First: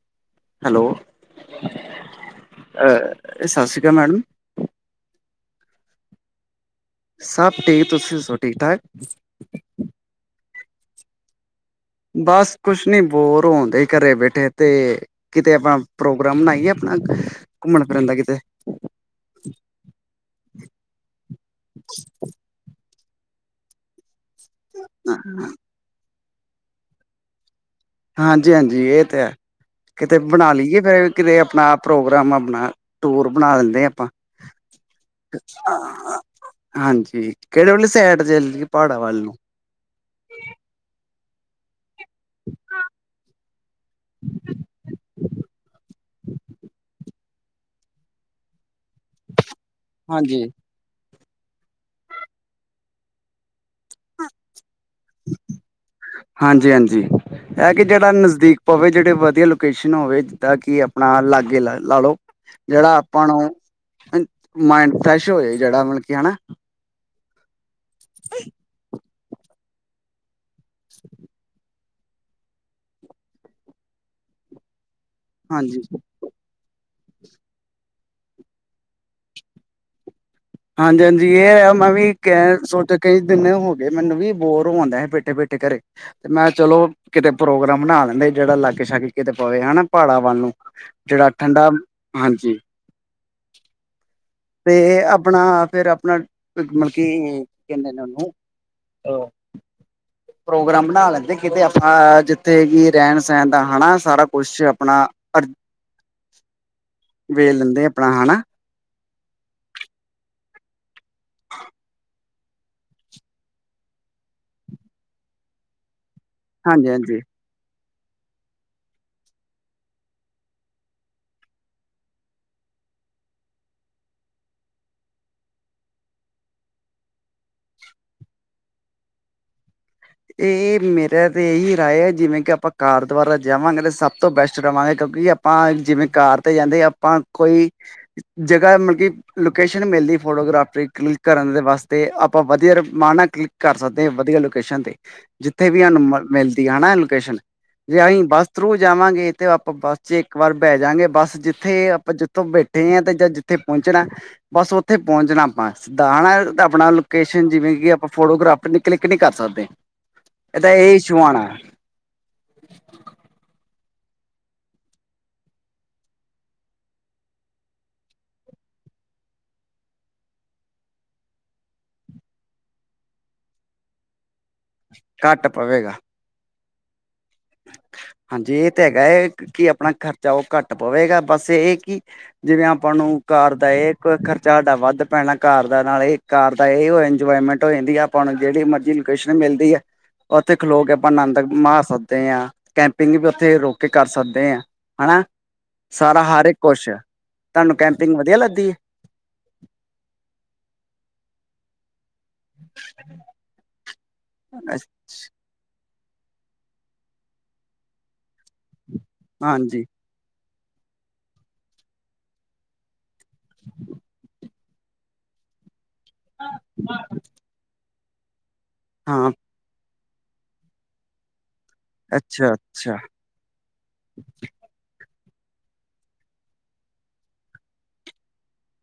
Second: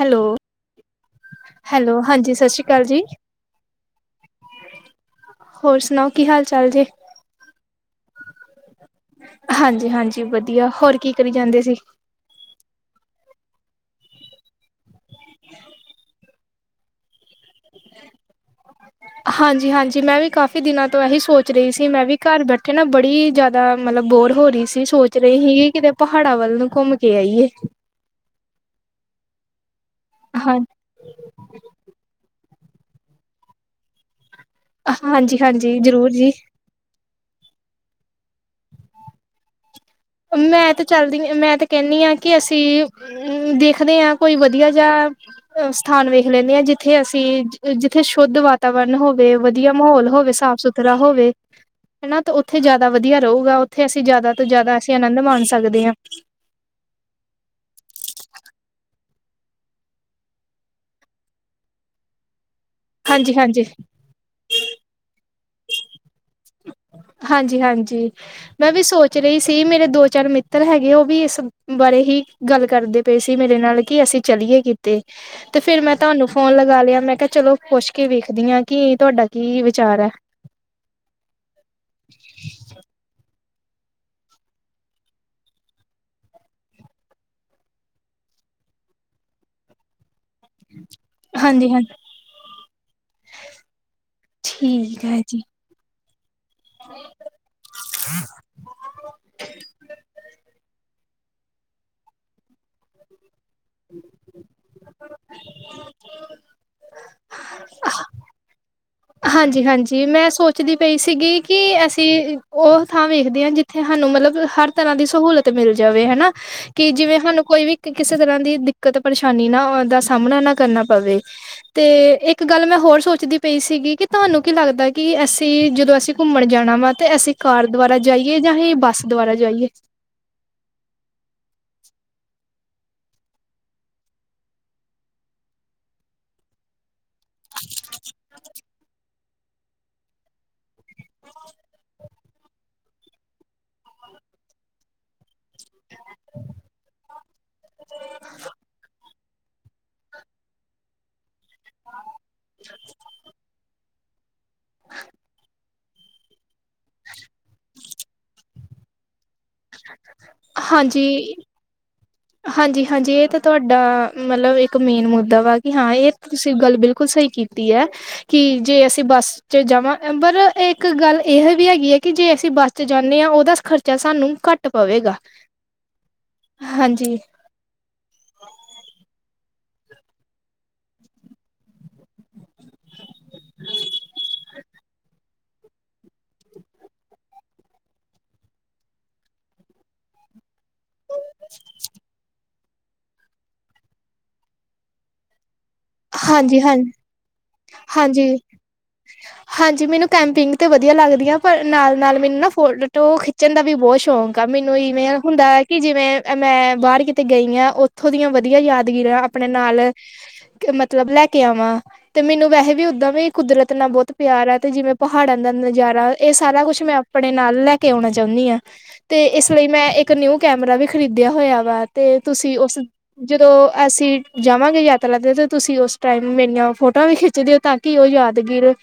Hello, hello hello, ਹਾਂਜੀ, ਸਸ਼੍ਰੀ ਅਕਾਲ ਜੀ। ਅ ਸਤਿ ਸ਼੍ਰੀ ਅਕਾਲ ਮੈਡਮ ਹੋਰ ਸੁਣਾਓ, ਕੀ ਹਾਲ ਚਾਲ ਜੇ? ਸਬ ਠੀਕ, ਤੁਸੀਂ ਦੱਸੋ? ਠੀਕ-ਠਾਕ ਹਾਂਜੀ, ਹਾਂਜੀ ਵਧੀਆ। ਹੋਰ ਕੀ ਕਰੀ ਜਾਂਦੇ ਸੀ। ਬਸ ਕੁਛ ਨੀ ਬੋਰ ਹੋਣਦੇ, ਘਰੇ ਬੈਠੇ ਤੇ- ਕਿਤੇ ਆਪਣਾ ਪ੍ਰੋਗਰਾਮ ਬਣਾਈਏ, ਆਪਣਾ ਘੁੰਮਨ ਫਿਰਨ ਦਾ ਕਿਤੇ। ਹਾਂਜੀ-ਹਾਂਜੀ, ਮੈਂ ਵੀ ਕਾਫ਼ੀ ਦਿਨਾਂ ਤੋਂ ਐਹੀ ਸੋਚ ਰਹੀ ਸੀ, ਮੈਂ ਵੀ ਘਰ ਬੈਠੇ ਨਾ ਬੜੀ ਜ਼ਿਆਦਾ- ਦਾ ਮਤਲਬ ਬੋਰ ਹੋ ਰਹੀ ਸੀ। ਸੋਚ ਰਹੀ ਹੀ ਕਿ, ਕਿਤੇ ਪਹਾੜਾਂ ਵੱਲ ਨੂੰ ਘੁੰਮ ਕੇ ਆਈਏ। ਹਾਂਜੀ, ਹਾਂਜੀ ਇਹ ਤੇ ਹੈ। ਕਿਤੇ ਬਣਾ ਹਾਂ, ਲਈਏ ਫੇਰ- ਕਿਤੇ ਆਪਣਾ ਪ੍ਰੋਗਰਾਮ, ਆਪਣਾ ਟੂਰ ਬਣਾ ਦਿੰਦੇ ਆਂ ਆਪਾਂ। ਹਾਂਜੀ-ਹਾਂਜੀ ਜ਼ਰੂਰ ਜੀ, ਹਾਂਜੀ, ਕਿਹੜੇ ਵਾਲੀ ਸਾਈਡ 'ਚ ਚਲੀਏ ਪਹਾੜਾਂ ਵੱਲ ਨੂੰ- ਮੈਂ 'ਤੇ ਚੱਲਦੀ, ਮੈਂ ਤੇ ਕਹਿੰਨੀ ਆਂ। ਕਿ ਅਸੀਂ ਹਮ ਦੇਖਦੇ ਹਾਂ, ਕੋਈ ਵਧੀਆ ਜਿਹਾ ਸਥਾਨ ਵੇਖ ਲੈਂਦੇ ਹਾਂ, ਜਿੱਥੇ ਅਸੀਂ- ਤੇ ਜਿੱਥੇ ਸ਼ੁੱਧ ਵਾਤਾਵਰਨ ਹੋਵੇ ਵਧੀਆ ਮਾਹੌਲ ਹੋਵੇ, ਹਾਂਜੀ ਸਾਫ਼ ਸੁਥ ਸੁਥਰਾ ਹੋਵੇ ਹਨਾ ਉੱਥੇ ਜ਼ਿਆਦਾ ਵਧੀਆ ਰਉਗਾ। ਉੱਥੇ ਅਸੀਂ ਜ਼ਿਆਦਾ ਤੋਂ ਜ਼ਿਆਦਾ- ਤੇ ਆਨੰਦ ਮਾਨ ਸਕਦੇ ਆ। ਹਾਂਜੀ, ਹਾਂਜੀ। ਐਹ ਕਿ ਜਿਹੜਾ ਨਜ਼ਦੀਕ ਪਵੇ। ਜਿਹੜੇ ਵਧੀਆ ਲੋਕੇਸ਼ਨ ਹੋਵੇ, ਜਿੱਦਾਂ ਕਿ ਆਪਣਾ ਲਾਗੇ ਲ ਲਾ ਲੋ। ਜਿਹੜਾ ਆਪਾਂ ਹਾਂਜੀ ਨੂੰ ਹਾਂਜੀ ਨ ਮਾਇੰਡ ਫਰੈਸ਼ ਹੋਜੇ। ਜਿਹੜਾ ਮਤਲਬ ਕਿ ਹਨਾ। ਹਾਂਜੀ-ਹਾਂਜੀ, ਮੈਂ ਵੀ ਸੋਚ ਰਹੀ ਸੀ। ਮੇਰੇ ਦੋ ਚਾਰ-ਮਿੱਤ- ਮਿੱਤਰ ਹੈਗੇ, ਉਹ ਵੀ ਇਸ ਬਾਰੇ ਹੀ ਗੱਲ ਕਰਦੇ ਪਏ ਸੀ। ਮੇਰੇ ਨਾਲ ਕਿ ਅਸੀਂ ਚਲੀਏ ਕਿ- ਕਿਤੇ 'ਤੇ ਹਾਂਜੀ ਫਿਰ ਮੈਂ ਤੁਹਾਨੂੰ- ਫੋਨ ਲਗਾ ਲਿਆ। ਮੈਂ ਕਿਹਾ ਚਲੋ ਪੁੱਛ ਕੇ ਵੇਖਦੀ ਆਂ, ਕੀ ਤੁਹਾਡਾ ਕੀ ਵਿਚਾਰ ਹੈ। ਹਾਂਜੀ, ਹਾਂਜੀ ਇਹ ਹੈ। ਮੈਂ ਵੀ ਕਹਿੰ ਸੋਚ ਕੇ। ਕਿੰਨੇ ਹੋ ਗਏ, ਮੈਨੂੰ ਵੀ ਬੋਰ ਹੋ ਡਏ ਹਾਂ, ਬੈਠੇ- ਬੈਠੇ ਘਰੇ। ਤੇ ਮੈਂ ਚਲੋ ਕਿਤੇ ਪ੍ਰੋਗਰਾਮ ਬਣਾ ਲੈਂਣੇ, ਜੇੜਾ ਲਾਗੇ-ਸ਼ਾਗੇ ਕਿਤੇ ਪਵੇ ਹਨਾ, ਪਹਾੜਾਂ ਵੱਲ ਨੂੰ। ਜੇੜਾ ਹਾਂਜੀ ਠੰਡਾ, ਹਾਂਜੀ ਹਾਂਜੀ। ਤੇ ਠੀਕ ਹੈ ਜੀ ਅਪਣਾ ਫਿਰ ਅਪਣਾ ਮਲ ਕਈ, ਕੀ ਕੇਂਦੇ ਨੇ ਉਹਨੂੰ? ਪ੍ਰੋਗਰਾਮ ਬਣਾ ਲੈਂਦੇ ਕਿਤੇ ਆਪਾਂ, ਜਿੱਥੇ ਕਿ ਰਹਿਣ-ਸਹਿਣ ਦਾ ਹਨਾ, ਸਾਰਾ ਕੁਛ ਅਪਣਾ ਅ ਵੇ ਲੈਂਦੇ ਆਪਣਾ ਹਨਾ। ਹਾਂਜੀ-ਹਾਂਜੀ, ਮੈਂ ਸੋਚਦੀ ਪਈ ਸੀਗੀ ਕਿ ਅਸੀਂ ਓ ਥਾਂ ਵੇਖਦੇ ਆਂ, ਜਿੱਥੇ ਹਾਨੂੰ ਮਲਬ ਹਰ ਤਰ੍ਹਾਂ ਦੀ ਸਹੂਲਤ ਮਿਲ ਜਾਵੇ ਹਨਾ, ਹਾਂਜੀ ਕਿ ਹਾਂਜੀ ਜਿਵੇਂ ਹਾਨੂੰ ਕੋਈ ਵੀ ਕਿਸੇ ਤਰ੍ਹਾਂ ਦੀ ਦਿੱਕਤ ਪਰੇਸ਼ਾਨੀ ਨਾ ਦਾ ਸਾਮਣਾ ਨਾ ਕਰਨਾ ਪਵੇ। ਤੇ ਏਕ ਗੱਲ ਮੈਂ ਹੋਰ ਸੋਚਦੀ ਪਈ ਸੀਗੀ। ਕਿ ਤੁਹਾਨੂੰ ਕੀ ਲੱਗਦਾ ਕਿ ਅਸੀਂ ਜਦੋਂ ਅਸੀਂ ਘੁੰਮਣ ਜਾਣਾ ਵਾ ਤਾਂ ਅਸੀਂ ਕਾਰ ਦੁਆਰਾ ਜਾਈਏ, ਜਾਂ ਅਹੀ ਬੱਸ ਦੁਆਰਾ ਜਾਈਏ। ਏ ਮੇਰਾ ਤੇ ਇਹੀ ਰਾਏ ਏ ਜਿਵੇਂ ਕਿ ਆਪਾਂ ਕਾਰ ਦੁਆਰਾ ਜਾਵਾਂਗੇ ਤੇ ਸਭ ਤੋਂ ਬੈਸਟ ਰਵਾਂਗੇ, ਕਿਉਂਕਿ ਅਪ ਪਾਂ ਜਿਵੇਂ ਕਾਰ ਤੇ ਜਾਂਦੇ, ਆਪਾਂ ਕੋਈ ਜਗਾ ਮਲ ਕਿ ਲੋਕੇਸ਼ਨ ਮਿਲਦੀ ਫੋਟੋਗ੍ਰਾਫਰੀ ਕਲਿੱਕ ਕਰਨ ਦੇ ਵਾਸਤੇ, ਆਪਾਂ ਵਧੀਆ ਰਮਾ ਨਾ ਕਿ ਕਰ ਸਕਦੇ ਵਧੀਆ ਲੋਕੇਸ਼ਨ ਤੇ, ਜਿੱਥੇ ਵੀ ਹਾਨੂੰ ਮਿਲਦੀ ਹੈਨਾ ਲੋਕੇਸ਼ਨ। ਜੇ ਅਈ ਬੱਸ ਥਰੂ ਜਾਵਾਂਗੇ, ਤੇ ਆਪਾਂ ਬੱਸ ਚ ਇੱਕ ਵਾਰ ਬਹਿ ਜਾਗੇ ਬੱਸ ਜਿੱ ਜਿੱਥੇ ਆਪਾਂ ਜਿੱਥੋਂ ਬੈਠੇ ਆ ਤੇ ਜਾਂ ਜਿੱਥੇ ਪਹੁੰਚਣਾ ਬਸ ਉੱਥੇ ਪਹੁੰਚਣਾ ਆਪਾਂ। ਦਾਣਾ ਅਪਣਾ ਲੋਕੇਸ਼ਨ ਜਿਵੇਂ ਕਿ ਆਪਾਂ ਫੋਟੋਗ੍ਰਾਫ ਕਲਿੱਕ ਨੀ ਕਰ ਸਕਦੇ। ਐਦਾ ਏ ਹਾਂਜੀ ਛੁਆਣਾ। ਹਾਂਜੀ-ਹਾਂਜੀ ਏ ਤਾਂ ਤੁਹਾਡਾ ਮਲਬ ਇੱਕ ਮੇਨ ਮੁੱਦਾ ਵਾ ਕਿ ਹਾਂ ਏ ਤੁਸੀਂ ਗੱਲ ਬਿਲਕੁਲ ਸਈ ਕੀ ਤੀ ਐ। ਕਿ ਜੇ ਅਸੀਂ ਬੱਸ ਚ ਜਾਵਾ ਪਰ ਇੱਕ ਗੱਲ ਏਹ ਵੀ ਹੈਗੀ ਐ ਕਿ ਜੇ ਅਸੀਂ ਬੱਸ ਤੇ ਜਾਨੇ ਆ ਉਹਦਾ ਖਰਚਾ ਸਾਨੂੰ ਕਾਟ ਪਵੇਗਾ, ਘੱਟ ਪਵੇਗਾ ਹਾਂਜੀ। ਹਾਂਜੀ, ਏਹ ਤੇ ਹੈਗਾ ਹੈ ਕਿ ਅਪਣਾ ਖਰਚਾ ਉਹ ਕੱਟ ਪਵੇਗਾ, ਬਸ ਇਹ ਕਿ ਜਿਵੇਂ ਆਪਾਂ ਨੂੰ ਕਾਰ ਦਾ ਏ ਖਰਚਾ ਸਾਡਾ ਵੱਧ ਪੈਣਾ ਕਾਰ ਦਾ ਨਾਲ ਏਹ ਕਾਰ ਦਾ ਇਹ ਇੰਜੋਏਮੈਂਟ ਹੋ ਜਾਂਦੀ ਆ ਆਪਾਂ ਨੂੰ ਜੇੜੀ ਮਰਜ਼ੀ ਲੋਕੇਸ਼ਨ ਮਿਲਦੀ ਐ। ਉੱਥੇ ਖਲੋ ਕੇ ਆਪਾਂ ਆਨੰਦ ਮਾ ਸਕੱਦੇ ਆ। ਕੈਂਪਿੰਗ ਵੀ ਉੱਥੇ ਰੁਕ ਕੇ ਕਰ ਸਕਦੇ ਆ ਹਨਾ ਸਾਰਾ ਹਰ ਇੱਕ ਹਾਂਜੀ, ਹਾਂ ਕੁਛ। ਤਾਨੂੰ ਕੈਂਪਿੰਗ ਵਧੀਆ ਹਾਂਜੀ। ਲੱਗਦੀ ਏ? ਹਾਂਜੀ ਮੈਨੂੰ ਕੈਂਪਿੰਗ ਤੇ ਵਧੀਆ ਲੱਗਦੀ ਆ ਪਰ ਨਾਲ-ਨਾਲ ਮੈਨੂੰ ਨਾ ਫੋ ਟੋ ਖਿ ਚਣ ਦਾ ਵੀ ਬੋਤ ਸ਼ੌਕ ਆ ਮੈਨੂੰ ਹੈ ਇਵੇਂ ਹੁੰਦਾ ਕਿ ਜਿਵੇਂ ਮੈਂ ਬਾਰ ਕਿਤੇ ਗਈ ਆ ਉੱਥੋਂ ਦੀਆਂ ਵਧੀਆ ਯਾਦਗਿਰੀਆ ਅਪਣੇ ਨਾਲ ਹਾਂਜੀ ਮਤਲਬ ਲੈ ਕੇ ਆਵਾਂ ਤੇ ਮੈਨੂੰ ਵੈਹੇ ਵੀ ਓਦਾਂ ਵੀ ਕੁਦਰਤ ਨਾਲ ਬੋਤ ਪਿਆਰ ਐ। ਤੇ ਜਿਵੇਂ ਪਹਾੜਾਂ ਦਾ ਨਜ਼ਾਰਾ ਏ ਸਾਰਾ ਕੁਛ ਮੈਂ ਆਪਣੇ ਨਾਲ ਲੈ ਕੇ ਆਣਾ ਚਾਹੁੰਨੀ ਆ ਤੇ ਹਾਂ ਇਸ ਲਈ ਮੈਂ, ਇੱਕ ਨਿਊ ਕੈਮਰਾ ਵੀ ਖਰੀਦਿਆ ਹੋਇਆ ਵਾ। ਤੇ ਅੱਛਾ ਤੁਸੀਂ ਉਸ ਅੱਛਾ ਜਦੋਂ ਅਸੀਂ ਜਾਵਾਂਗੇ ਯਾ ਪਤਾ ਲੱਗ ਤੁਸੀਂ ਉਸ ਟਾਈਮ ਮੇਰੀਆਂ ਫੋਟੋਆਂ ਵੀ ਖਿੱਚਦੇ ਤਾਂ ਕਿ ਉਹ ਯਾਦਗੀਰ ਰੇ।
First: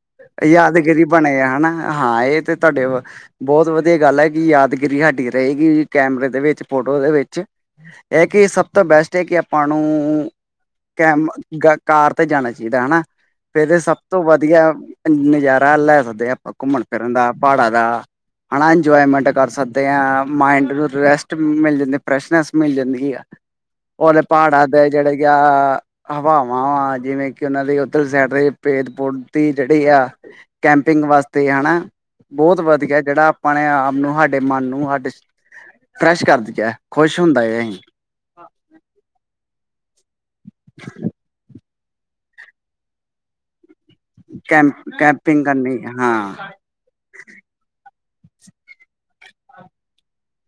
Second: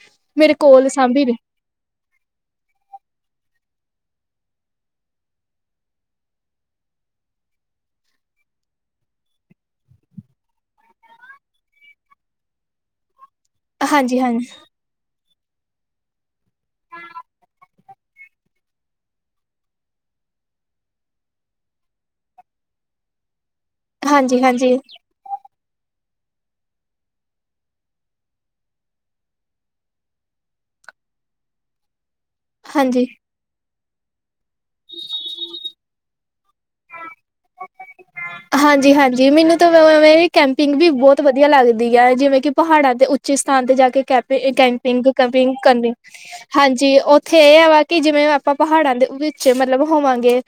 ਯਾਦਗਿਰੀ ਬਣੇ ਹਨਾ ਹਾਂ ਏ ਤੇ ਤਾਡੇ ਬੋਤ ਵਧੀਆ ਗੱਲ ਐ ਕਿ ਯਾਦਗਿਰੀ ਹਾਡੀ ਰਏਗੀ ਕੈਮਰੇ ਦੇ ਵੇਚ ਫੋਟੋ ਦੇ ਵੇਚ। ਐ ਕਿ ਸਭ ਤੋਂ ਬੈਸਟ ਹੈ, ਕਿ ਆਪਾਂ ਨੂੰ ਕੈਮ ਕਾਰ ਤੇ ਜਾਨਾ ਚਾਈਦਾ ਹਨਾ, ਫੇਰ ਏ ਸਭ ਹਾਂਜੀ ਤੋਂ ਹਾਂਜੀ ਵਧੀਆ ਨਜ਼ਾਰਾ ਲੈ ਸਕਦੇ ਆ, ਆਪਾਂ ਘੁੰਮਨ-ਫਿਰਨ ਦਾ, ਪਾੜਾਂ ਦਾ। ਹਨਾ ਇੰਜੋਏਮੈਂਟ ਕਰ ਸਕਦੇ ਆ, ਮਾਇੰਡ ਨੂੰ ਰੈਸਟ ਮਿਲ ਜਾਂਦੀ ਐ, ਫਰੈਸ਼ਨੈਸ ਮਿਲ ਜਾਂਦੀ ਐ। [inaudible] ਉਲੇ ਪਾੜਾਂ ਹਾਂਜੀ ਦੇ ਜੇੜੇ ਈ ਯਾਂ ਹਵਾਵਾਂ ਵਾ ਜਿਵੇਂ ਕਿ, ਓਨਾ ਦੇ ਓਥੇ ਸੈਡ ਤੇ ਪੇੜ- ਪੌਦ ਦੀ ਜੇੜੀ ਆ, ਕੈਂਪਿੰਗ ਵਾਸਤੇ ਜਾਨੈ, ਬੋਹਤ ਹਾਂਜੀ ਵਧੀਆ ਜਡਾ ਅਪਣੇ ਆਪ ਨੂੰ, ਹਾਡੇ ਮਨ ਨੂੰ, ਹਾਡੇ ਫਰੈਸ਼ ਕਰਦੀ ਐ, ਖੁਸ਼ ਹੁੰਦਾ ਏ ਹਾਂਜੀ- ਹਾਂਜੀ। ਮੈਨੂੰ ਤਾਂ ਓ ਓਵੇਂ ਕੈਂਪਿੰਗ ਵੀ ਬੋਤ ਵਧੀਯਾ ਲੱਗਦੀ ਯੈ। ਜਿਵੇਂ ਕਿ ਪਹਾੜਾਂ ਦੇ ਉੱਚੇ ਸਥਾਨ ਤੇ ਜਾ ਕੇ, ਕੈਪ ਕੈਂਪਿੰਗ, ਕਪਿੰਗ ਕਰਨੀ, ਹਾਂਜੀ ਔਹ ਉਥੇ ਏਹ ਹੈਵਾ ਕਿ, ਜਿਵੇਂ ਆਪਾਂ ਪਹਾੜਾਂ ਦੇ ਵਿੱਚ ਮਤਲਬ ਹੋਵਾਂਗੇ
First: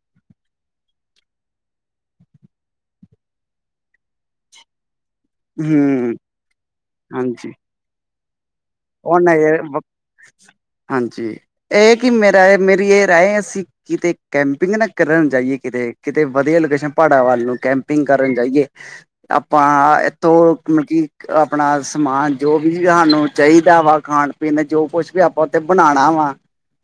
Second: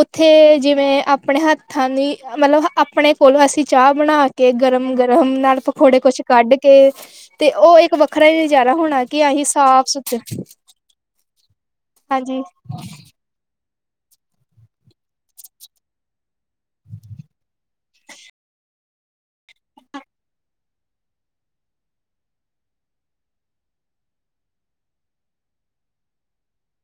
ਉਥੇ ਜਿਵੇਂ ਆਪਣੇ ਹੱਥਾਂ ਦੀ ਮਤਲਬ, ਆਪਣੇ ਕੋਲੋਂ ਅਸੀ ਚਾਅ ਬਣਾ ਕੇ ਗਰਮ- ਗਰਮ ਨਾਲ ਪਕੌੜੇ, ਹਮ ਕੁਛ ਕੱਢ ਕੇ, ਤੇ ਹਾਂਜੀ ਉਹ ਇੱਕ ਵ ਵੱਖਰਾ ਈ ਨਜ਼ਾਰਾ ਹੋਣਾ ਉਹ ਕਿ ਅਹੀ ਨਹੀਂ ਸਾਫ਼- ਸੁਥ ਹਾਂਜੀ। ਏਹ ਕਿ ਮੇਰਾ ਏ ਮੇਰੀ ਏਹ ਰਾਏ, ਅਸੀ ਕਿਤੇ, ਕੈਂਪਿੰਗ ਨਾ ਕਰਨ ਜਾਈਯੇ ਕਿਤੇ, ਕਿਤੇ ਵਧੀਆ ਲੋਕੇਸ਼ਨ ਪਾੜਾਂ ਵੱਲ ਨੂੰ, ਕੈਂਪਿੰਗ ਕਰਨ ਜਾਈਯੇ। ਆਪਾਂ, ਏਤੋਂ ਮਤਲ ਕਿ ਆਪਣਾ ਸਮਾਨ ਜੋ ਵੀ ਸਾਨੂੰ ਚਾਹੀਦਾ ਵਾ, ਖਾਣ- ਪੀਣ ਜੋ ਕੁਛ ਵੀ ਆਪਾਂ ਉਥੇ ਬਣਾਣਾ ਵਾ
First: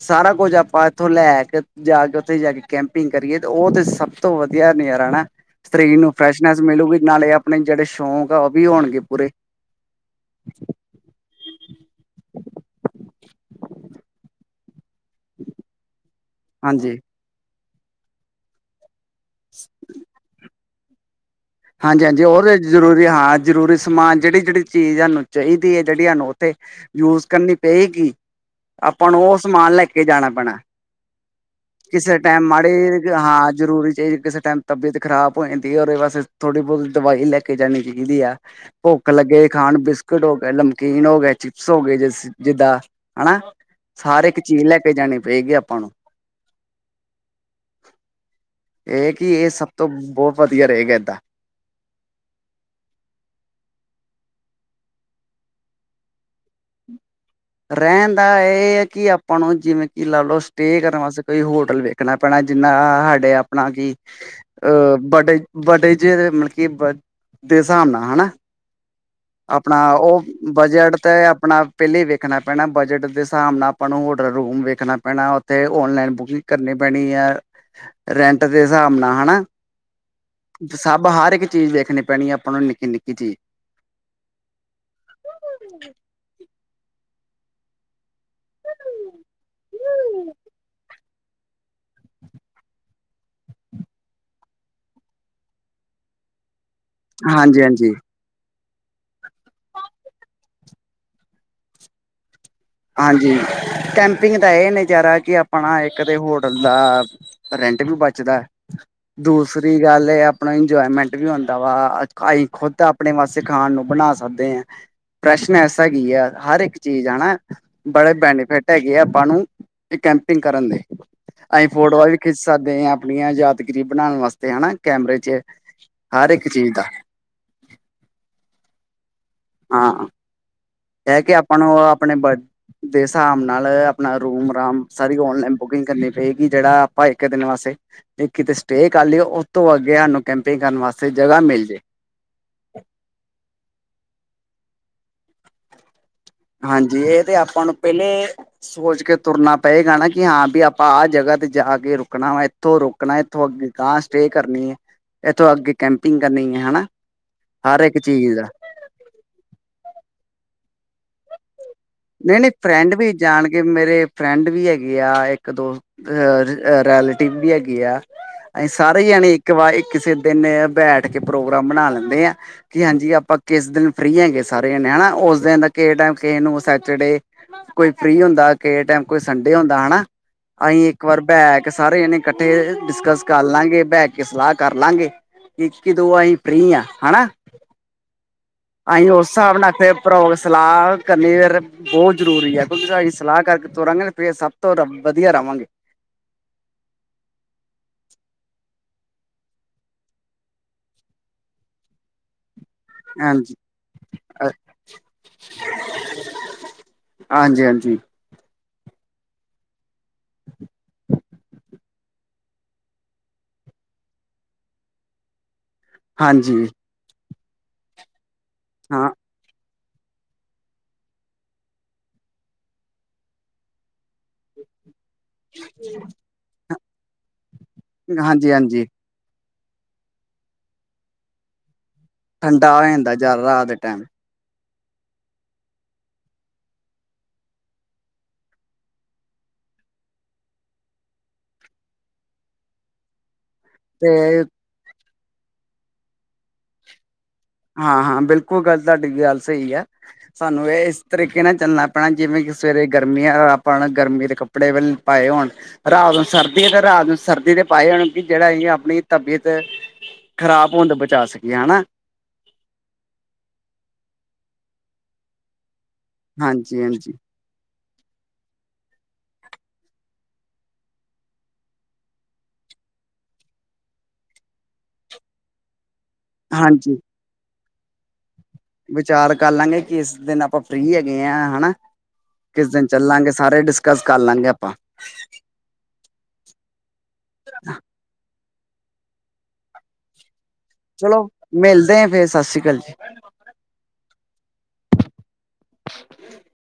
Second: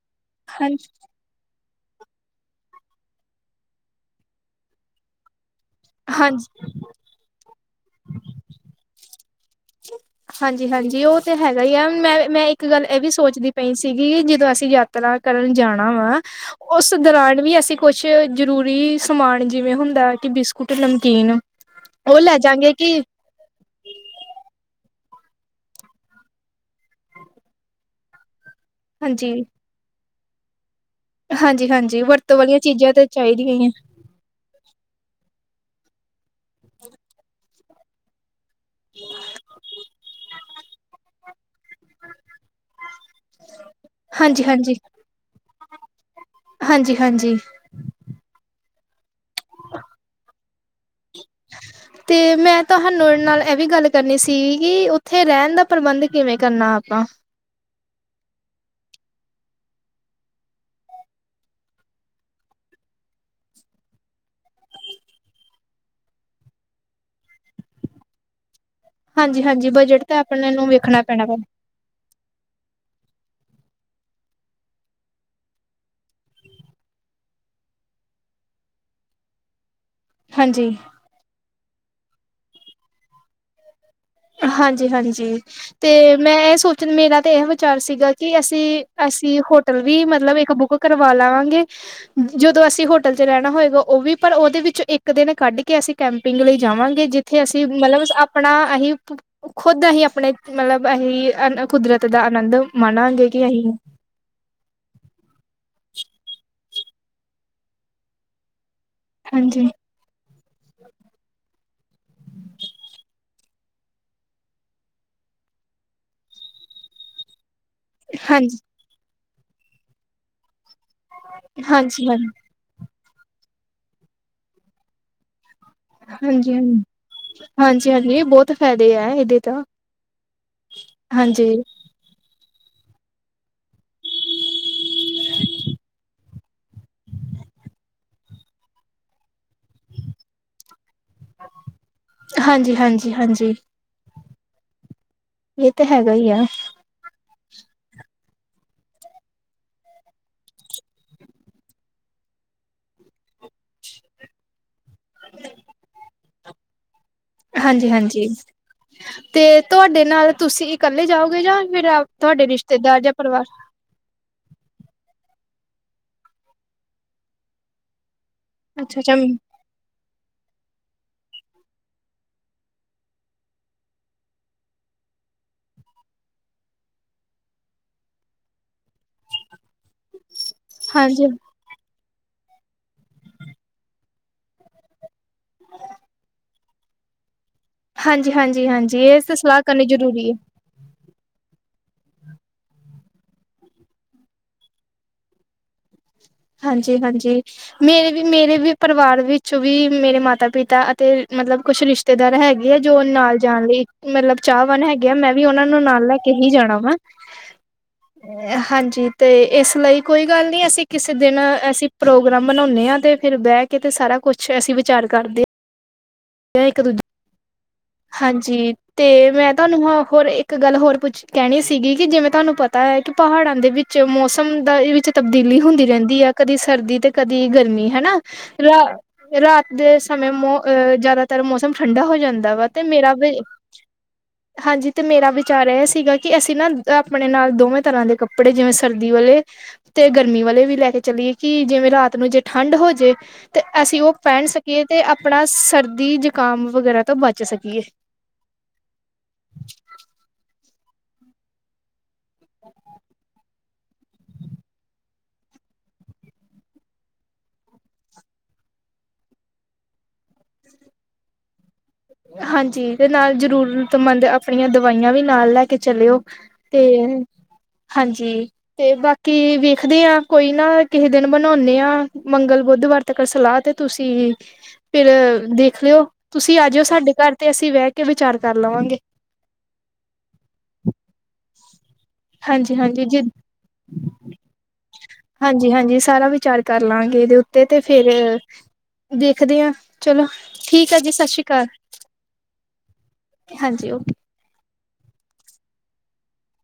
ਸਾਰਾ ਕੁੱਝ ਆਪਾਂ ਹਾਂਜੀ-ਹਾਂਜੀ-ਹਾਂਜੀ ਇੱਥੋਂ ਲੈ ਕੇ ਜਾ ਕੇ ਉਥੇ ਜਾ ਕੇ ਕੈਂਪਿੰਗ ਕਰੀਏ ਤੇ ਉਹ ਤੇ ਸਭ ਤੋਂ ਵਧੀਯਾ ਨਜ਼ਾਰਾ ਨਾ। ਸਰੀਰ ਨੂੰ ਫਰੈਸ਼ਨੈਸ ਮਿਲੂਗੀ, ਨਾਲੇ ਆਪਣੇ ਜੇੜੇ ਸ਼ੌਂਕ ਆ ਉਹ ਵੀ ਹੋਣਗੇ ਪੂਰੇ। [inaudible] ਹਾਂਜੀ-ਹਾਂਜੀ ਉਹ ਤੇ ਹੈਗਾ ਈ ਆ, ਮੈਂ- ਮੈਂ ਇੱਕ ਗੱਲ ਏਹ ਵੀ ਸੋਚਦੀ ਪਈ ਸੀਗੀ, ਜਦੋਂ ਅਸੀ ਯ ਤਰਾ ਕਰਨ ਜਾਣਾ ਵਾ, ਉਸ ਹਾਂਜੀ ਦੌਰਾਨ ਵੀ ਅਸੀ ਕੁਛ ਜਰੂਰੀ ਸ ਮਾਨ ਜਿਵੇਂ ਹੁੰਦਾ ਕਿ ਬਿਸਕੁਟ- ਨਮਕੀਨ ਹਾਂਜੀ- ਉਹ ਹਾਂਜੀ। ਲੈ ਹੋਰ ਏਹ ਜਾਂਗੇ ਕਿ ਜ਼ਰੂਰੀ ਹਾਂ ਜ਼ਰੂਰੀ ਸਮਾਨ ਜੇੜੀ- ਜੇੜੀ ਚੀਜ਼ ਹਾਨੂੰ ਚਾਹੀਦੀ ਏ ਜੇੜੀ ਹਾਨੂੰ ਉਥੇ ਜੁਸ ਕਰਨੀ ਪਏਗੀ, ਆਪਾਂ ਨੂੰ ਹਾਂਜੀ ਉਹ ਸਮਾਨ ਲੈ ਕੇ ਜਾਣਾ ਪੈਨੈ। ਹਾਂਜੀ-ਹਾਂਜੀ ਕਿਸੇ ਵਰਤੋਂ ਟੈਮ ਵਾਲੀਆਂ ਚੀਜ਼ਾਂ ਮਾੜੇ ਤਾਂ ਜੇ ਹਾਂ ਚਾਹੀਦੀਆਂ ਹੀ ਆ ਜ਼ਰੂਰ ਚਾਹੀ ਕਿਸੇ ਟੈਮ। ਤਬੀਅਤ ਖਰਾਬ ਹੋ ਜਾਂਦੀ ਔਦੇ ਵਾਸਤੇ ਥੋੜੀ ਬਹੁਤ ਦਵਾਈ ਲੈ ਕੇ ਜਾਣੀ ਚੀਦੀਆ। ਭੁੱਖ ਲੱਗੇ ਖਾਣ ਬਿਸਕੁਟ ਹੋ ਗੇ, ਲਮਕੀਨ ਹੋ ਗੇ, ਚਿਪਸ ਹੋ ਗੇ ਜਿਸ ਜਿੱਦਾਂ ਹਨਾ। ਸਾਰੇ ਇੱਕ ਚੀਜ਼ ਹਾਂਜੀ-ਹਾਂਜੀ ਲੈ ਕੇ ਜਾਣੀ ਪਏਗੀ ਆਪਾਂ ਨੂੰ। ਹਾਂਜੀ-ਹਾਂਜੀ ਇਹ ਕਿ, ਇਹ ਸਭ ਤੋਂ ਬਹੁਤ ਵਧੀਯਾ ਰਹੇਗਾ ਏਦਾਂ। ਹਾ [unintelligible] ਤੇ ਮੈਂ ਤੋਹਾਨੂੰ ਨਾਲ ਇਹ ਵੀ ਗੱਲ ਕਰਨੀ ਸੀ ਕਿ ਉਥੇ ਰਹਣ ਦਾ ਪ੍ਰਬੰਧ ਕਿਵੇਂ ਕਰਨਾ ਆਪਾਂ। ਰਹਣ ਦਾ ਏਹ ਹੈ ਕਿ ਆਪਾਂ ਨੂੰ ਜਿਵੇਂ ਕਿ ਲਾ ਲੋ ਸਟੇਅ ਕਰਨ ਵਾਸਤੇ ਕੋਈ ਹੋਟਲ ਵੇ ਕਣਾ ਪੈਣਾ ਜਿੰਨਾ ਹਾਡੇ ਆਪਣਾ ਕੀ ਅ ਵਡੇ ਵਡੇ ਜਿ ਮਤਲਬ ਕਿ ਦੇ ਹਿਸਾਬ ਨਾਲ ਹਨਾ [unintelligible] ਹਾਂਜੀ-ਹਾਂਜੀ ਆਪਣਾ ਬਜਟ ਤਾਂ ਉਹ ਆਪਣੇ ਨੂੰ ਬਜਟ ਵੇਖਣਾ ਤੇ ਪੈਣਾ ਵਾ ਅਪਣਾ ਪਹਿਲੇ ਹੀ ਵੇਖਣਾ ਪੈਨੈ ਬਜਟ ਦੇ ਹਿਸਾਬ ਨਾਲ ਆਪਾਂ ਨੂੰ ਹੋਟਲ ਰੂਮ ਵੇਖਣਾ ਪੈਨੈ ਉਥੇ ਔਨਲਾਈਨ ਬੁਕਿੰਗ ਤੇ ਕਰਨੀ ਪੈਣੀ ਐ। ਰੈਂਟ ਦੇ ਹਸਾਬ ਨਾ ਹੈਨਾ। ਹਾਂਜੀ ਸਭ ਹਰ ਇੱਕ ਚੀਜ਼ ਵੇਖਣੀ ਪੈਣੀ ਐ ਆਪਾਂ ਨੂੰ ਨਿੱਕੀ- ਨਿੱਕੀ ਚੀਜ਼। ਹਾਂਜੀ- ਹਾਂਜੀ। ਤੇ ਮੈਂ ਏਹ ਸੋਚਣ ਮੇਰਾ ਤੇ ਏਹ ਵਿਚਾਰ ਸੀਗਾ ਕਿ ਅਸੀ- ਅਸੀ ਹੋਟਲ ਵੀ ਮਤਲਬ ਇੱਕ ਬੁੱਕ ਕਰਵਾ ਲਾਂਗੇ। ਜਦੋਂ ਅਸੀ ਹੋਟਲ ਚ ਰਹਣਾ ਹੋਏਗਾ ਉਹ ਵੀ ਪਰ ਉਦੇ ਵਿੱਚ ਇੱਕ ਦਿਨ ਕੱਢ ਕੇ ਅਸੀ ਕੈਂਪਿੰਗ ਲਈ ਜਾਵਾਂਗੇ। ਕਿ ਜਿੱਥੇ ਹਾਂਜੀ ਅਸੀ ਹਾਂਜੀ ਮਤਲਬ ਆਪਣਾ ਅਹੀ ਖੁਦ ਅਹੀ ਅਪਣੇ ਮਤਲਬ ਅਹੀ ਅ ਕੁਦਰਤ ਦਾ ਆਨੰਦ ਮਾਣਾਂਗੇ ਹਾਂਜੀ। ਕਿ ਅਸੀਂ ਕੈਮ ਇਗ ਦਾ ਏਹ ਨਜ਼ਾਰਾ ਕਿ ਆਪਣਾ ਇੱਕ ਤੇ ਹੋਟਲ ਦਾ ਰੈਂਟ ਵੀ ਬਚਦਾ। ਹਾਂਜੀ, ਦੂਸਰੀ ਨਾਲੇ ਅਪਨਾ ਇੰਜੋਏਮੈਂਟ ਵੀ ਹੁੰਦਾ ਵਾ, ਆਹੀ ਖੁੱਦ ਆਪਣੇ ਵਾਸਤੇ ਖਾਣ ਨੂੰ ਬਣਾ ਸਕਦੇ ਆਂ। ਪ੍ਰੈਸ਼ਨੈਸ ਹੈਗੀ ਐ, ਹਰ ਇੱਕ ਚੀਜ਼, ਹੈਨਾ। ਬੜੇ ਹਾਂਜੀ, ਬੈਨੀਫਿਟ ਹੈਗੇ ਆ ਆਪਾਂ ਨੂੰ ਕੈਂਪਟੀਂਗ ਕਰਨ ਦੇ ਅਸੀਂ ਹਾਂਜੀ, ਫੋਟੋਆਂ ਹਾਂਜੀ, ਵੀ ਹਾਂਜੀ, ਖਿੱਚ ਸਕਦੇ ਆਂ ਆਪਣੀਆਂ ਯਾਦਗਿਰੀ ਬਣਾਣ ਵਾਸਤੇ ਹਨਾ, ਕੈਮਰੇ ਚ। ਹਰ ਇੱਕ ਚੀਜ਼ ਹਾਂਜੀ-ਹਾਂਜੀ, ਦਾ ਹਾਂਜੀ-ਹਾਂਜੀ, ਬੋਤ ਫ਼ਾਇਦੇ ਐ ਏਦੇ। ਹਾਂ, ਕੈ ਕੇ ਆਪਾਂ ਨੂੰ ਆਪਣੇ ਬ ਦੇ ਹਿਸਾਬ ਨਾਲ ਆਪਣਾ ਰੂਮ ਰਾਮ ਸਾਰੀ ਓਨਲਾਈਨ ਬੁਕਿੰਗ ਕਰਨੀ ਪਏਗੀ, ਜੇੜਾ ਆਪਾਂ ਏਕ ਦਿਨ ਵਾਸਤੇ ਤੇ ਕਿਤੇ ਸਟੇ ਕਰ ਲੀਏ, ਓਤੋਂ ਅੱਗੇ ਸਾਨੂੰ ਕੈਂਪਿੰਗ ਕਰਨ ਵਾਸਤੇ ਜਗ੍ਹਾ ਮੇਲ ਜੇ। ਹਾਂਜੀ-ਹਾਂਜੀ, ਹਾਂਜੀ। ਏ ਤਾਂ ਹੈਗਾ ਈਏ। ਹਾਂਜੀ, ਏ ਤੇ ਆਪਾਂ ਨੂੰ ਪੈਲੇ ਸੋਚ ਕੇ ਤੁਰਨਾ ਪਏਗਾ ਨਾ, ਕਿ ਹਾਂ ਵੀ ਆਪਾਂ ਆਹ ਜਗ੍ਹਾ ਤੇ ਜਾ ਕੇ ਰੁਕਣਾ ਵਾ। ਏਥੋਂ ਰੋਕਣਾ ਏਥੋਂ ਅੱਗੇ ਗ ਸਟੇ ਕਰਨੀ ਏ, ਏਥੋਂ ਅੱਗੇ ਕੈਂਪਿੰਗ ਕਰਨੀ ਐ, ਹਨਾ। ਹਰ ਇੱਕ ਹਾਂਜੀ-ਹਾਂਜੀ, ਚੀਜ਼ ਦਾ ਤੇ ਤੁਆਡੇ ਨਾਲ ਤੁਸੀਂ ਕੱਲੇ ਜਾਓਗੇ ਯਾਂ ਫੇਰ ਨਈਂ-ਨਈਂ ਫਰੈਂਡ ਵੀ ਜਾਣਗੇ ਮੇਰੇ। ਫਰੈਂਡ ਵੀ ਹੈਗੇ ਆ, ਏਕ-ਦੋ ਰੈਲੇਟਿਵ ਵੀ ਹੈਗੇ ਆ। ਅਸੀਂ ਅੱਛਾ ਸਾਰੇ ਅੱਛਾ ਜਣੇ ਇੱਕ ਵਾਰ ਇੱਕ ਕਿਸੇ ਦਿਨ ਬੈਠ ਕੇ ਪ੍ਰੋਗਰਾਮ ਬਣਾ ਲੈਂਦੇ ਆ। ਕਿ ਹਾਂਜੀ, ਆਪਾਂ ਕਿਸ ਦਿਨ ਫ੍ਰੀ ਹੈਗੇ ਸਾਰੇ ਜਣੇ ਹਨਾ, ਉਸ ਦਿਨ ਕਿਸੇ ਟਾਈਮ ਕਿਸੇ ਨੂੰ ਜੇੜੇ ਕੋਈ ਫ੍ਰੀ ਹੁੰਦਾ ਕਿਹੇ ਟੈਮ ਕੋਈ ਸੰਡੇ ਹੁੰਦਾ ਹੈਨਾ, ਅਸੀਂ ਇੱਕ ਵਾਰ ਹਾਂਜੀ ਬੈ ਕੇ ਸਾਰੇ ਜਣੇ ਕੱਠੇ ਡਿਸਕਸ ਕਰ ਲਾਂਗੇ, ਬੈਹ ਕੇ ਸਲਾਹ ਕਰ ਲਾਂਗੇ। ਇਸ ਕੀ ਦੋ ਆਈ ਫ੍ਰੀ ਆ, ਹੈਨਾ। ਹਾਂਜੀ-ਹਾਂਜੀ, ਹਾਂਜੀ ਏਸ ਤੋਂ ਸਲਾਹ ਨਾਲ ਕਰਨੀ ਫਿਰ ਜਰੂਰੀ ਏ। ਭਰਾ ਸਲਾਹ ਕਰਨੀ ਬੋਤ ਜਰੂਰੀ ਐ, ਕੁੁਝ ਅਸੀਂ ਸਲਾਹ ਕਰਕੇ ਤੁਰਾਂਗੇ, ਫੇਰ ਸਭ ਤੋਂ ਰੱਬ ਵਧੀਆ ਰਵਾਂਗੇ। ਹਾਂਜੀ-ਹਾਂਜੀ। ਮੇਰੇ ਵੀ ਮੇਰੇ ਵੀ ਪਰਵਾਰ ਵਿੱਚ ਵੀ ਮੇਰੇ ਮਾਤਾ-ਪਿਤਾ ਅਤੇ ਮਤਲਬ ਕੁਛ ਰਿਸ਼ਤੇਦਾਰ ਹੈਗੇ। ਹੈਗੇ ਆ ਜੋ ਨਾਲ ਹਾਂਜੀ। ਜਾਣ ਲਈ ਮਤਲਬ ਚਾਹਵਾਨ ਹੈਗੇ ਆ। ਮੈਂ ਵੀ ਓਨਾ ਨੂੰ ਨਾਲ ਲੈ ਕੇ ਹੀ ਜਾਣਾ ਵਾਂ। ਹਾਂਜੀ-ਹਾਂਜੀ। ਹਾਂਜੀ ਤੇ ਏਸ ਲਈ ਕੋਈ ਗੱਲ ਨੀ ਅਸੀ ਕਿਸੇ ਦਿਨ ਅਸੀਂ ਪ੍ਰੋਗਰਾਮ ਬਨੋਨੇ ਆਂ, ਤੇ ਫੇਰ ਬੈਹ ਕੇ ਤੇ ਸਾਰਾ ਕੁਛ ਅਸੀਂ ਵਿਚਾਰ ਕਰਦੇ ਯਾ, ਹਾਂਜੀ ਏਕ ਦੂਜੇ ਹਾਂਜੀ, ਹਾਂ ਤੇ ਮੈਂ ਤੁਆਨੂੰ ਹ ਹੋਰ ਏਕ ਗੱਲ ਹੋਰ ਪੁੱਛ ਕੈਂਣੀ ਸੀਗੀ ਕਿ ਜਿਵੇਂ ਤੁਹਾਨੂੰ ਪਤੈ ਕਿ ਪਹਾੜਾਂ ਦੇ ਵਿੱਚ ਮੌਸਮ ਦਾ ਵਿੱਚ ਤਬਦੀਲੀ ਹੁੰਦੀ ਰੈਂਦੀ ਆ, ਕਦੀ ਸਰਦੀ ਤੇ ਕਦੀ ਗਰਮੀ ਹੈਨਾ। ਹਾਂਜੀ ਹਾਂਜੀ ਰਾਤ ਦੇ ਸਮੇਂ ਮੋ ਅਹ ਜਾਦਾਤਰ ਮੌਸਮ ਠੰਡਾ ਹੋ ਜਾਂਦਾ। ਹੁੰਦਾ ਵਾ, ਠੰਡਾ ਹੋ ਤੇ ਮੇਰਾ ਜਾਂਦਾ ਵੀ ਜ਼ਿਆਦਾ ਰਾਤ ਦੇ ਟਾਈਮ ਹਾਂਜੀ, ਤੇ ਮੇਰਾ ਵਿਚਾਰ ਇਹ ਸੀਗਾ ਕਿ ਅਸੀਂ ਨਾ ਅਪਣੇ ਨਾਲ ਦੋਵੇਂ ਤਰ੍ਹਾਂ ਦੇ ਕੱਪੜੇ ਜਿਵੇਂ ਸਰਦੀ ਵਾਲੇ ਤੇ ਗਰਮੀ ਵਾਲੇ ਵੀ ਲੈ ਕੇ ਚੱਲੀਏ, ਕਿ ਜਿਵੇਂ ਰਾਤ ਨੂੰ ਜੇ ਠੰਡ ਹੋਜੇ ਤੇ ਅਸੀਂ ਓ ਤੇ ਪੈਣ ਸਕੀਏ ਤੇ ਅਪਣਾ ਸਰਦੀ-ਜੁਕਾਮ ਵਗੈਰਾ ਤੋਂ ਬਚ ਸਕੀਏ ਹਾਂ-ਹਾਂ, ਬਿਲਕੁਲ ਗੱਲ ਤੁਆਡੀ ਗੱਲ ਸਈ ਐ। ਸਾਨੂੰ ਏ ਏਹ ਤਰੀਕੇ ਨਾਲ ਚੱਲਣਾ ਪੈਣਾ, ਜਿਵੇਂ ਕਿ ਸਵੇਰੇ ਗਰਮੀ ਆ ਐ ਪਾਣਾ, ਗਰਮੀ ਦੇ ਕੱਪੜੇ ਕੱਪੜੇ ਵੱਲ ਪਾਏ ਹੋਣ। ਰਾਤ ਨੂੰ ਸਰਦੀ, ਤੇ ਰਾਤ ਨੂੰ ਸਰਦੀ ਦੇ ਪਾਏ ਹੋਣ ਕਿ ਜੇੜਾ ਈਏ ਅਪਣੀ ਤਬੀਅਤ ਖ਼ਰਾਬ ਹੋਣ ਤੋਂ ਬਚਾ ਸਕੀਏ, ਹੈਨਾ। ਹਾਂਜੀ, ਤੇ ਨਾਲ ਜਰੂਰਤਮੰਦ ਅਪਣੀਆਂ ਦਵਾਈਆਂ ਵੀ ਨਾਲ ਲੈਕੇ ਚਲੀਓ। ਤੇ, ਹਾਂਜੀ-ਹਾਂਜੀ। ਹਾਂਜੀ ਹੰਜੀ। ਤੇ ਬਾਕੀ ਵੇਖਦੇ ਅਤ ਕੋਈ ਨਾ ਕਿਸੇ ਦਿਨ ਬਨੋਨੇ ਆ ਮੰਗਲ, ਬੁੱਧਵਾਰ ਤਕ ਸਲਾਹ ਤੇ ਤੁਸੀਂ ਫਿਰ ਦੇਖ ਲਿਓ ਤੁਸੀਂ ਆਜਿਓ ਹਾਂਜੀ ਸਾਡੇ ਘਰ ਤੇ ਅਸੀਂ ਬੈ ਕੇ ਵਿਚਾਰ ਕਰ ਲਵਾਂ ਵਿਚਾਰ ਕਰ ਲਾਂਗੇ ਕੀ ਅ ਕਿਸ ਦਿਨ ਆਪਾਂ ਫ੍ਰਰੀ ਹੈਗੇ ਆ ਹਨਾ ਕਿਸ ਹਾਂਜੀ ਦਿਨ ਹਾਂਜੀ ਚੱਲਾਂਗੇ ਸਾਰੇ ਡਿਸਕਸ ਕਰ ਲਾਂਗੇ ਆਪਾਂ। ਹਾਂਜੀ-ਹਾਂਜੀ ਸਾਰਾ ਵਿਚਾਰ ਕਰ ਲਾਂਗੇ ਏਦੇ ਉੱਤੇ ਤੇ ਫੇਰ ਦੇਖਦੇ ਆ ਚਲੋ ਠੀਕ ਆ ਜੀ ਚਲੋ ਸਤਿ ਸ਼੍ਰੀ ਅਕਾਲ ਮਿਲਦੇ ਆ ਫੇਰ ਸਸ ਸ੍ਰੀ ਕਾਲ ਜੀ। ਹਾਂਜੀ ਓਕੇ। [inaudible]